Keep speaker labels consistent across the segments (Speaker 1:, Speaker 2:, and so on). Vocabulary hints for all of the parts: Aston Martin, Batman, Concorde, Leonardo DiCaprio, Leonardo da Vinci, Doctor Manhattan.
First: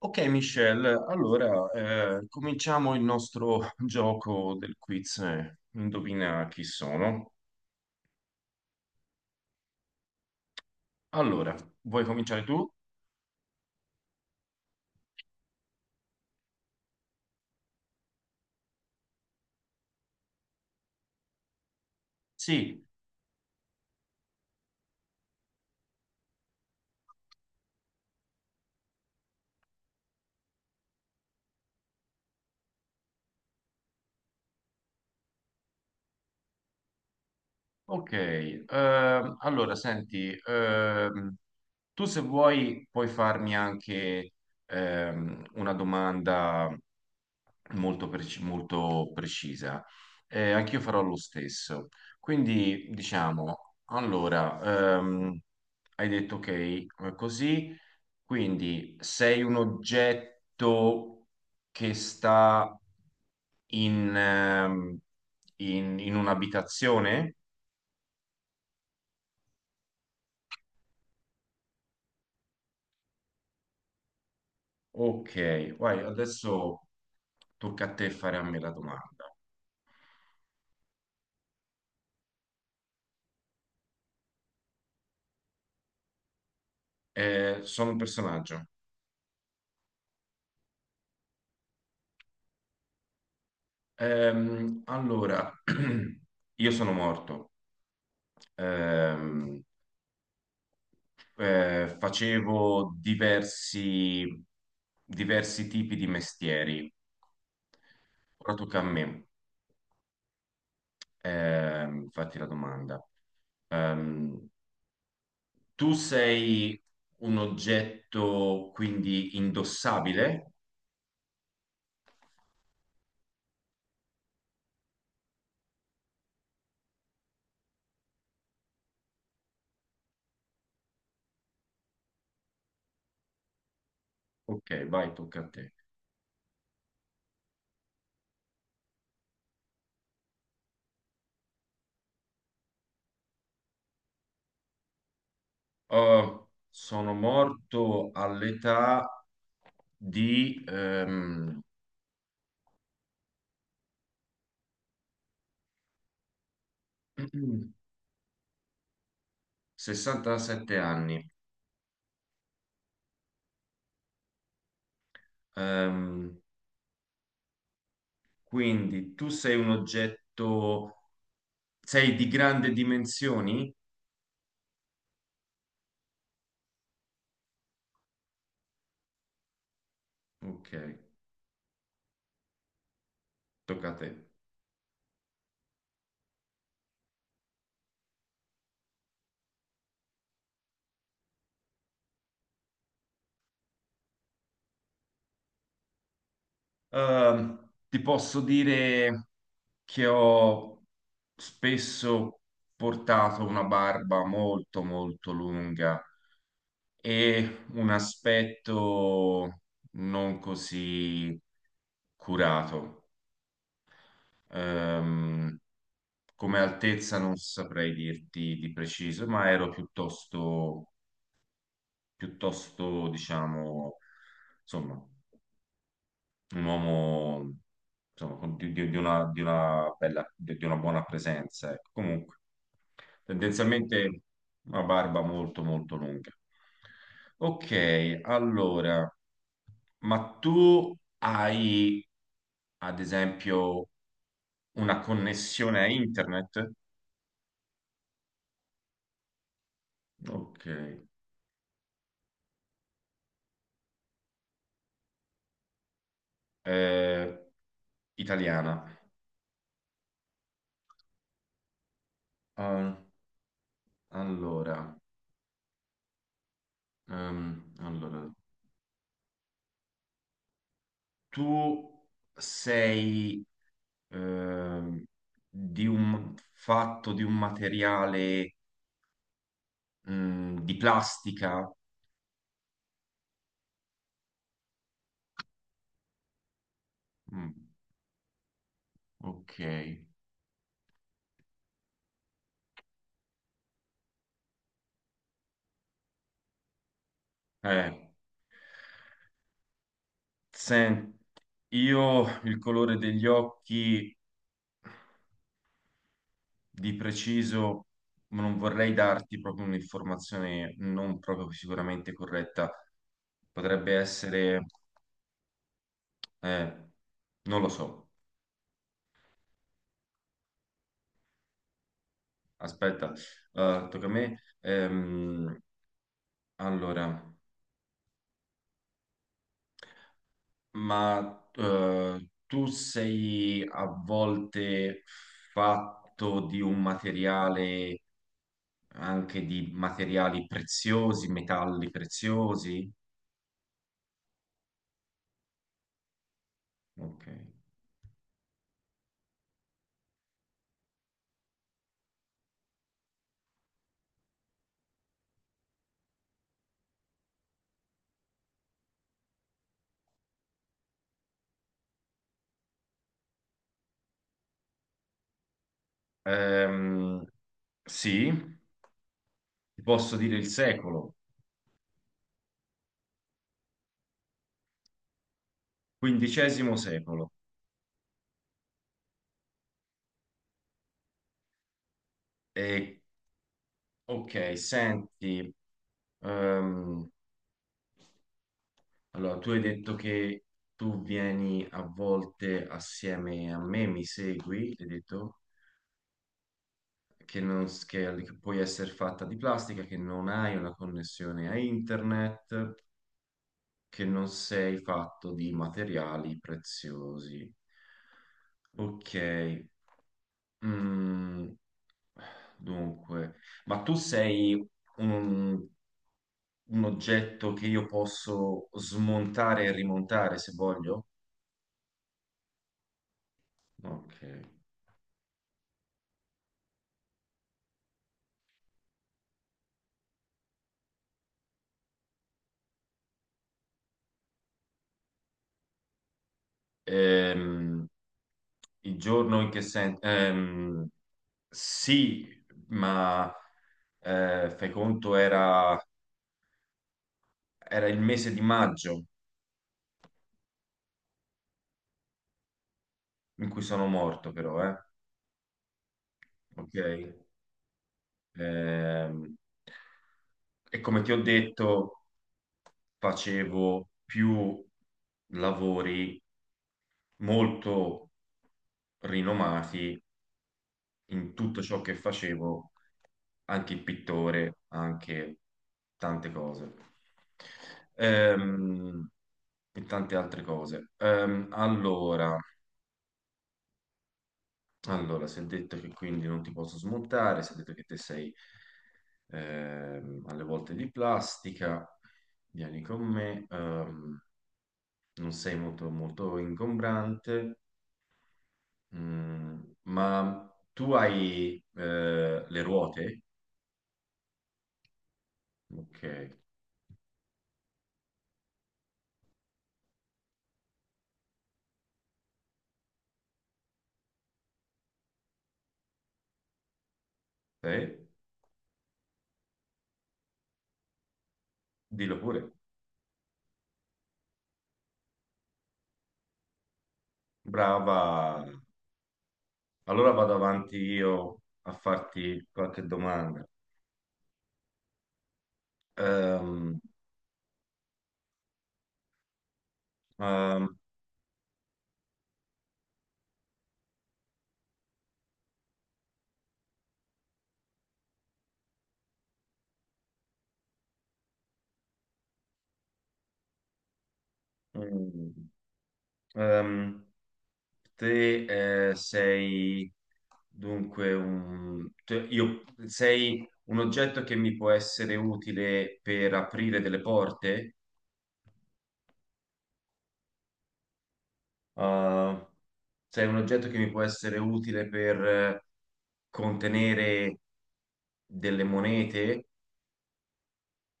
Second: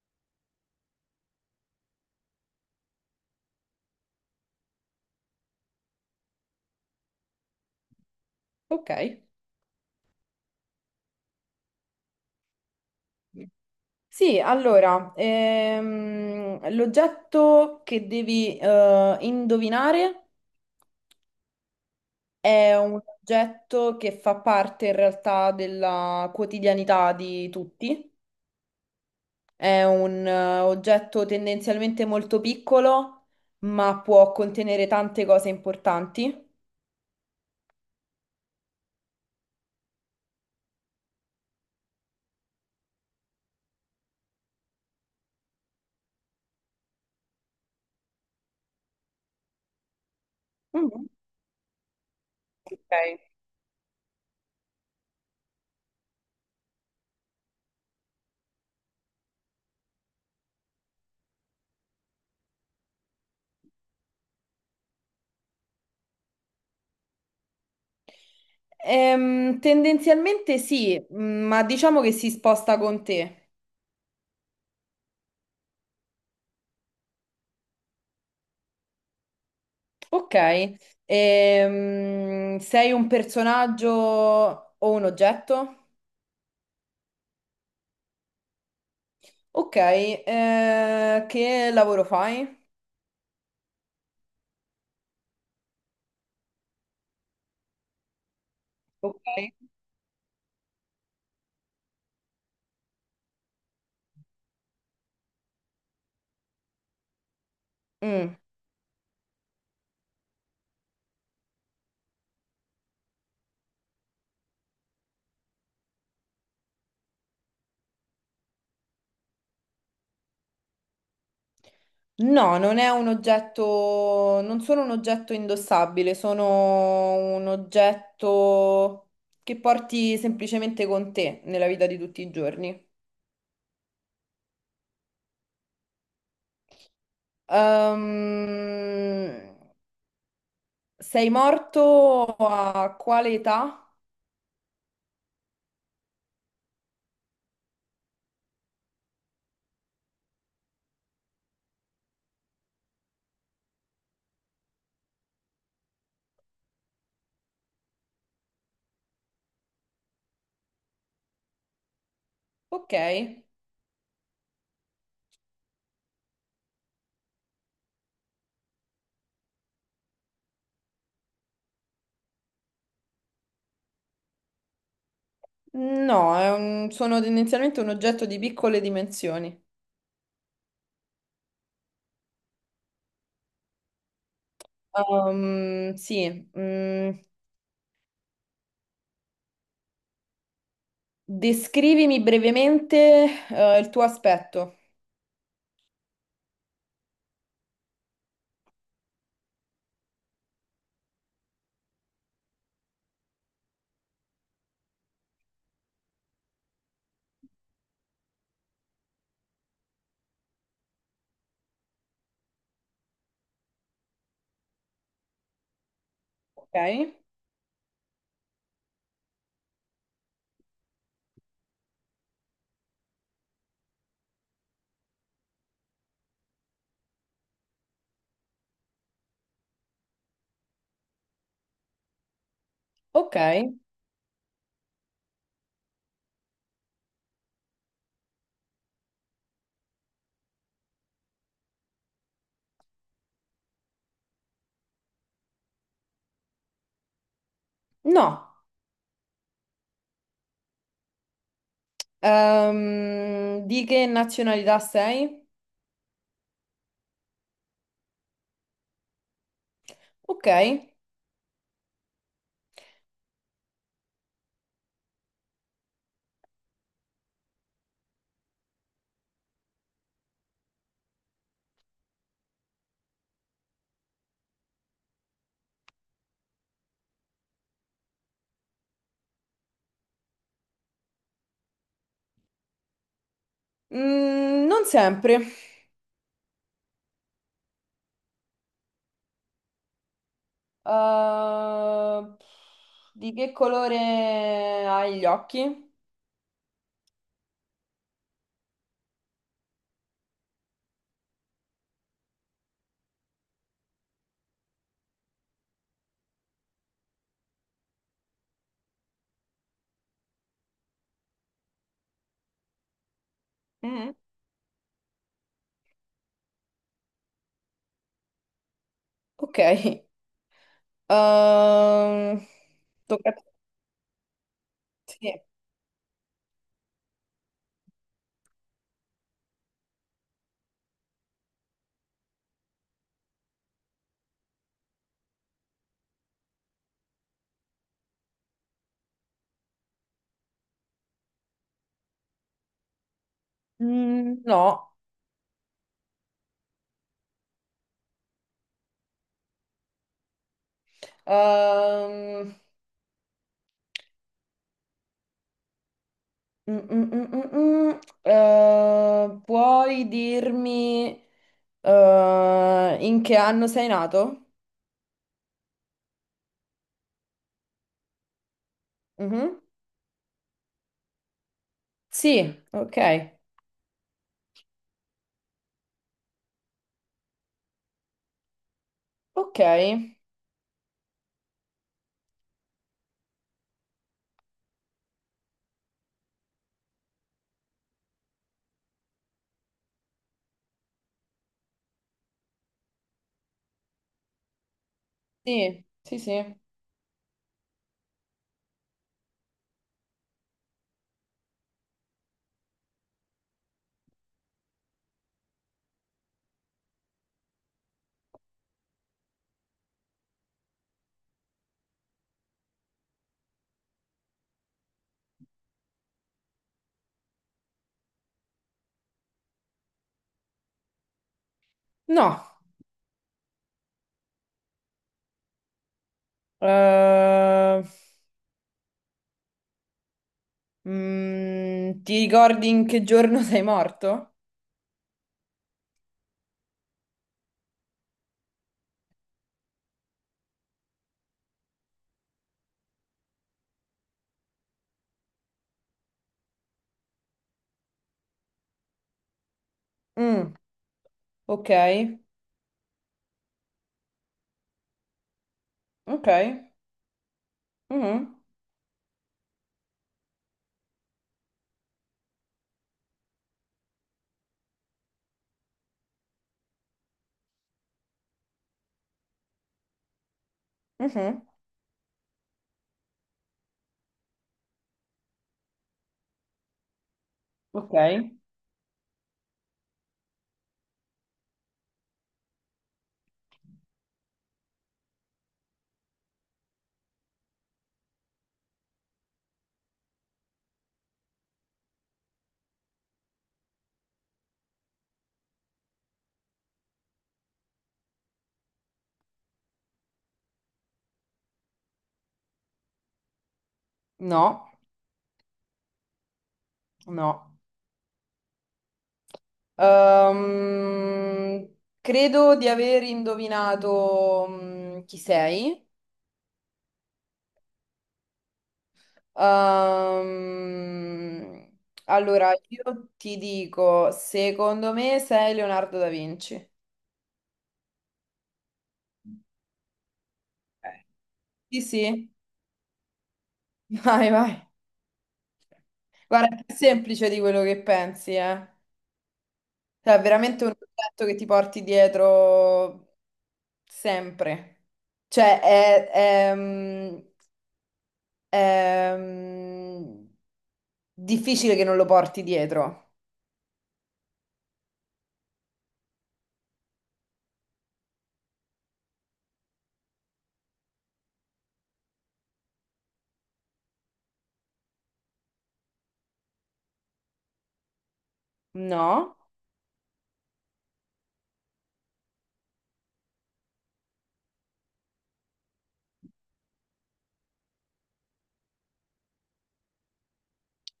Speaker 1: Ok, Michelle, allora cominciamo il nostro gioco del quiz. Indovina chi sono.
Speaker 2: Ok.
Speaker 1: Allora, vuoi cominciare tu?
Speaker 2: Sì, allora, l'oggetto che devi indovinare è
Speaker 1: Sì.
Speaker 2: un oggetto che fa parte in realtà della quotidianità di tutti. È un oggetto tendenzialmente molto piccolo, ma può contenere tante cose importanti.
Speaker 1: Ok, allora senti, tu se vuoi puoi farmi anche una domanda molto, molto precisa. Anch'io farò
Speaker 2: Mm.
Speaker 1: lo stesso. Quindi
Speaker 2: Ok.
Speaker 1: diciamo, allora, hai detto ok, così, quindi sei un oggetto che sta in, ehm, in un'abitazione?
Speaker 2: Tendenzialmente sì, mm, ma diciamo che si sposta con te.
Speaker 1: Ok, vai, adesso tocca a te fare a me la domanda.
Speaker 2: Ok, sei un personaggio o un oggetto?
Speaker 1: Sono un personaggio.
Speaker 2: Ok, che lavoro fai?
Speaker 1: Allora, io sono morto.
Speaker 2: Ok.
Speaker 1: Ehm, facevo diversi tipi di mestieri.
Speaker 2: Mm.
Speaker 1: Ora tocca a me. Fatti la domanda. Ehm, Tu sei un oggetto quindi indossabile?
Speaker 2: No, non è un oggetto, non sono un oggetto indossabile, sono un oggetto che porti semplicemente con te nella vita di tutti i giorni.
Speaker 1: Ok, vai, tocca a te.
Speaker 2: Ehm, sei morto a quale età?
Speaker 1: Sono morto all'età di 67 anni.
Speaker 2: Ok.
Speaker 1: Ehm, quindi tu sei un oggetto, sei di grandi dimensioni?
Speaker 2: No, è un- sono tendenzialmente un oggetto di piccole dimensioni.
Speaker 1: Ok, tocca a te.
Speaker 2: Sì, mm, descrivimi brevemente, il tuo aspetto.
Speaker 1: Ti posso dire che ho spesso portato una barba molto molto lunga e un aspetto non così curato. Ehm, Come
Speaker 2: Ok,
Speaker 1: altezza non saprei dirti di preciso, ma ero piuttosto, piuttosto, diciamo, insomma, un uomo insomma, di una bella, di una buona presenza, ecco. Comunque,
Speaker 2: ok.
Speaker 1: tendenzialmente una barba molto, molto lunga. Ok, allora. Ma tu hai, ad esempio, una connessione a internet?
Speaker 2: No.
Speaker 1: Ok.
Speaker 2: Di che nazionalità sei?
Speaker 1: Eh, italiana.
Speaker 2: Ok.
Speaker 1: Ah, allora, allora, tu sei ehm, di un fatto di un materiale di plastica?
Speaker 2: Mm, non sempre.
Speaker 1: Mm, ok.
Speaker 2: Eh, di che colore hai gli occhi?
Speaker 1: Eh, sen- io il colore degli occhi di preciso, ma non vorrei darti proprio un'informazione non proprio sicuramente corretta. Potrebbe
Speaker 2: Mm.
Speaker 1: essere, eh, non lo so.
Speaker 2: Ok, ehm,
Speaker 1: Aspetta,
Speaker 2: tocca a te.
Speaker 1: tocca a me.
Speaker 2: Sì.
Speaker 1: Allora, ma tu sei a volte fatto di un materiale, anche di materiali preziosi, metalli preziosi?
Speaker 2: Mm, no.
Speaker 1: Ok.
Speaker 2: Ehm, mm, mm, mm, mm, mm. Puoi dirmi in che anno sei nato?
Speaker 1: Ehm, sì,
Speaker 2: Mhm.
Speaker 1: ti posso dire il secolo,
Speaker 2: Sì, ok.
Speaker 1: quindicesimo secolo.
Speaker 2: Ok,
Speaker 1: E, ok, senti, ehm, allora tu hai detto che tu vieni a volte assieme a me, mi segui, hai detto
Speaker 2: sì, sì, sì.
Speaker 1: che, non, s- che puoi essere fatta di plastica, che non hai una connessione a internet, che non sei fatto di materiali preziosi. Ok. Mm. Dunque, ma tu sei un, un oggetto che io posso smontare e rimontare se voglio?
Speaker 2: No.
Speaker 1: Ok.
Speaker 2: Eh, mm, ti ricordi in che giorno sei morto?
Speaker 1: Ehm, il giorno in che senso? Sì, ma eh, fai conto era, era il mese di maggio
Speaker 2: Mm, ok,
Speaker 1: in cui sono morto, però, eh?
Speaker 2: ok.
Speaker 1: Ok.
Speaker 2: Mhm,
Speaker 1: Ehm, e come ti ho detto, facevo più lavori molto rinomati in
Speaker 2: mhm.
Speaker 1: tutto ciò che facevo, anche il pittore, anche tante cose.
Speaker 2: Ok.
Speaker 1: Ehm, e tante altre cose. Allora, allora, si è detto che quindi non ti posso smontare, si è detto che te sei alle volte di plastica, vieni con me, non sei molto, molto ingombrante. Mm, ma tu hai le ruote?
Speaker 2: No,
Speaker 1: Ok,
Speaker 2: no. Ehm, credo di aver indovinato mm, chi sei.
Speaker 1: sì,
Speaker 2: Ehm,
Speaker 1: dillo pure.
Speaker 2: allora, io ti dico, secondo me sei Leonardo da Vinci. Eh.
Speaker 1: Brava. Allora vado avanti io a
Speaker 2: Sì, sì,
Speaker 1: farti qualche domanda.
Speaker 2: vai, vai. Guarda, è più
Speaker 1: Ehm,
Speaker 2: semplice di quello che pensi, eh. Cioè, è veramente un
Speaker 1: ehm,
Speaker 2: oggetto che ti porti dietro sempre. Cioè, è, è, mm, è, mm, Difficile che non lo porti dietro.
Speaker 1: mm, ehm, Te sei dunque sei un oggetto che mi può essere utile per aprire delle porte?
Speaker 2: No?
Speaker 1: Uh, sei un oggetto che mi può essere utile per contenere delle monete,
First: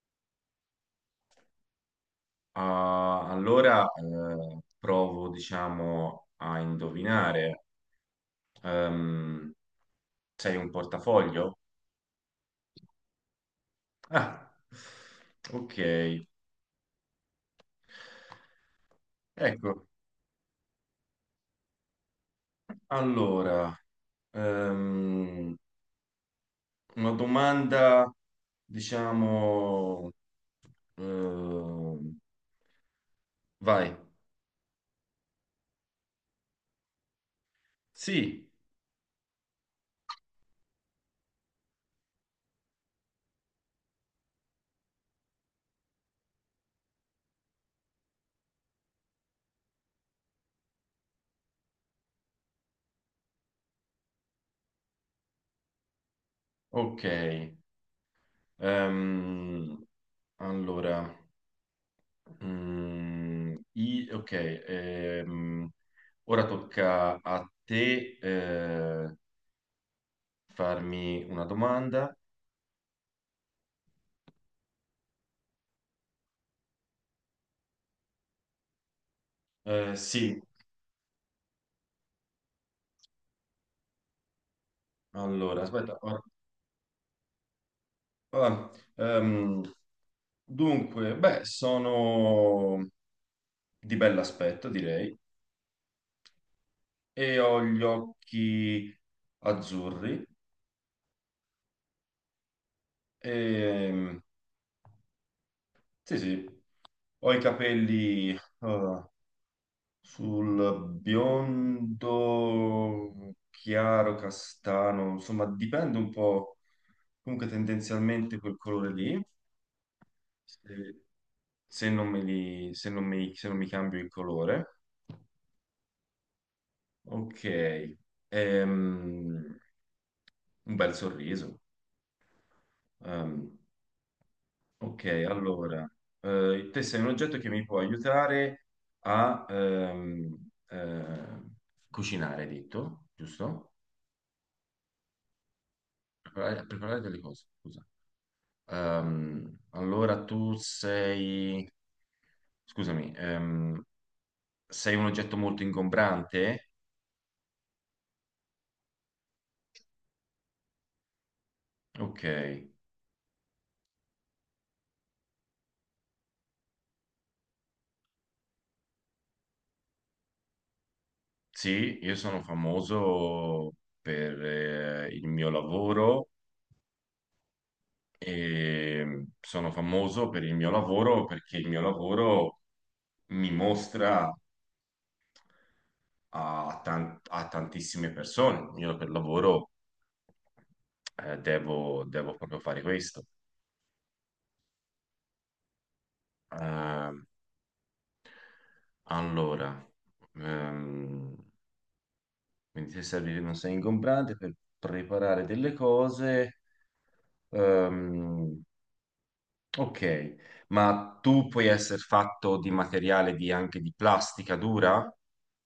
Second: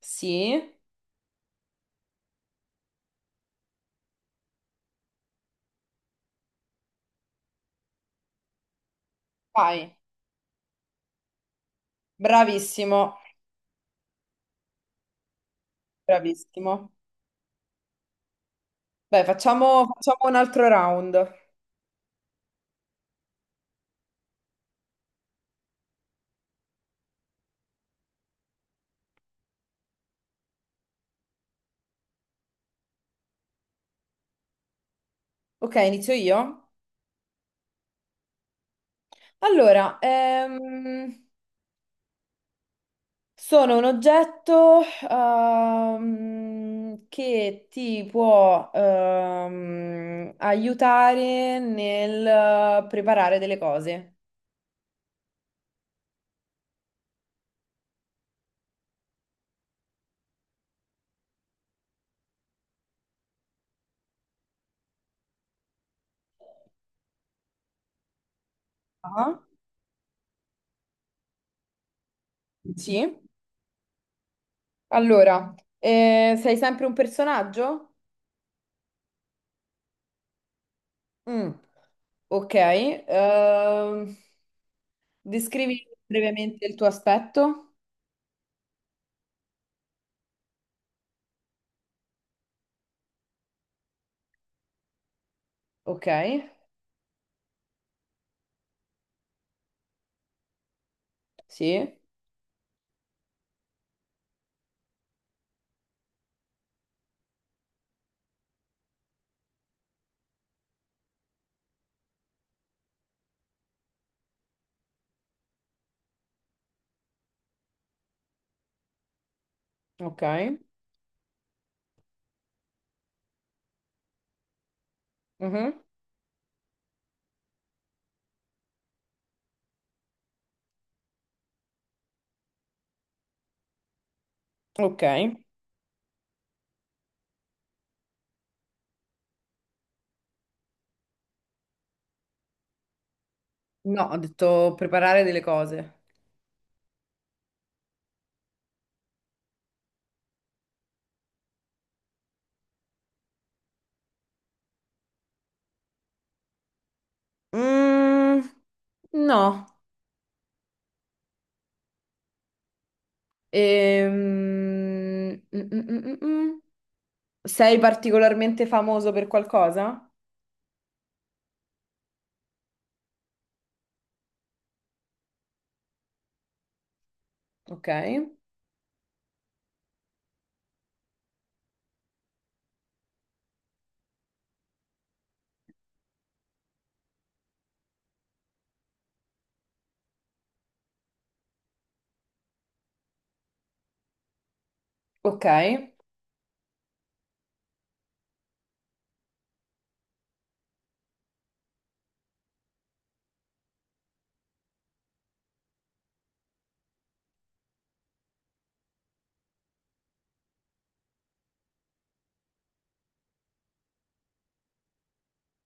Speaker 2: Sì?
Speaker 1: ah, allora provo, diciamo, a indovinare. Ehm,
Speaker 2: Vai.
Speaker 1: Sei un portafoglio?
Speaker 2: Bravissimo,
Speaker 1: Ah, ok.
Speaker 2: bravissimo. Beh,
Speaker 1: Ecco,
Speaker 2: facciamo un altro round.
Speaker 1: allora, ehm, una domanda, diciamo, ehm, vai.
Speaker 2: Ok, inizio io.
Speaker 1: Sì,
Speaker 2: Allora, sono un oggetto che ti può aiutare nel preparare delle cose.
Speaker 1: ok. Ehm, allora, ok, ora tocca a te
Speaker 2: Ah.
Speaker 1: farmi una domanda.
Speaker 2: Sì. Allora, sei sempre un personaggio?
Speaker 1: Sì,
Speaker 2: Mm. Ok,
Speaker 1: allora,
Speaker 2: descrivi
Speaker 1: aspetta.
Speaker 2: brevemente il tuo aspetto.
Speaker 1: Ah, ehm, Dunque, beh, sono di bell'aspetto, direi,
Speaker 2: Ok,
Speaker 1: e ho gli occhi azzurri.
Speaker 2: sì,
Speaker 1: E, sì, sì, ho i capelli... eh, sul biondo chiaro, castano, insomma, dipende un po', comunque tendenzialmente quel colore lì,
Speaker 2: ok,
Speaker 1: se, se non me li, se non mi, se non mi cambio il colore.
Speaker 2: mhm.
Speaker 1: Ok. Ehm, un bel sorriso. Ehm,
Speaker 2: Ok.
Speaker 1: ok, allora, te sei un oggetto che mi può aiutare a cucinare, hai detto, giusto?
Speaker 2: No, ho detto preparare delle cose.
Speaker 1: Preparare, a preparare delle cose, scusa. Allora tu sei, scusami, sei un oggetto molto ingombrante?
Speaker 2: Mm, no.
Speaker 1: Ok,
Speaker 2: Ehm, mm. Sei particolarmente famoso per qualcosa?
Speaker 1: sì, io sono famoso per il mio lavoro
Speaker 2: Ok,
Speaker 1: e sono famoso per il mio lavoro perché il mio lavoro mi mostra a tantissime persone. Io per lavoro devo, devo proprio fare questo.
Speaker 2: ok.
Speaker 1: Ehm, allora, ehm, quindi se serve non sei ingombrante per preparare delle cose. ehm, ok, ma tu puoi essere fatto di materiale anche di plastica dura?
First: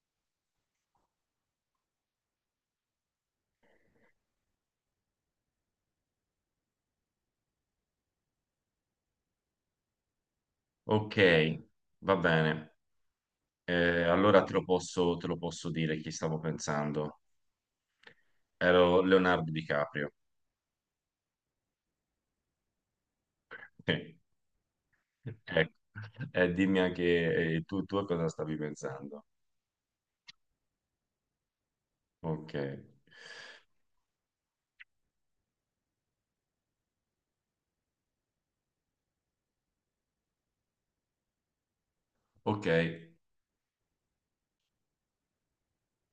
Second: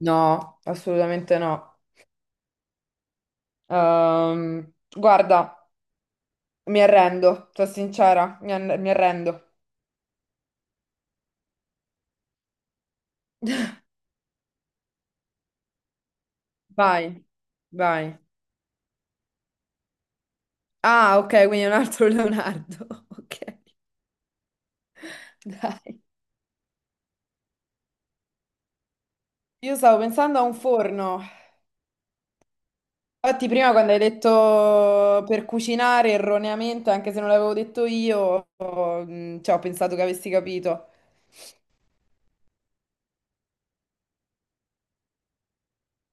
Speaker 2: No, assolutamente no. Guarda, mi arrendo, sono sincera, mi arrendo.
Speaker 1: Ok, va bene. Allora te lo posso dire chi stavo pensando.
Speaker 2: Vai, vai.
Speaker 1: Ero Leonardo DiCaprio.
Speaker 2: Ah, ok, quindi è un altro Leonardo. Ok,
Speaker 1: Ecco.
Speaker 2: dai.
Speaker 1: Dimmi anche tu a cosa stavi pensando.
Speaker 2: Io stavo pensando a un forno.
Speaker 1: Ok.
Speaker 2: Infatti, prima quando hai detto per cucinare erroneamente, anche se non l'avevo detto io, cioè, ho pensato che avessi capito.
Speaker 1: Ok.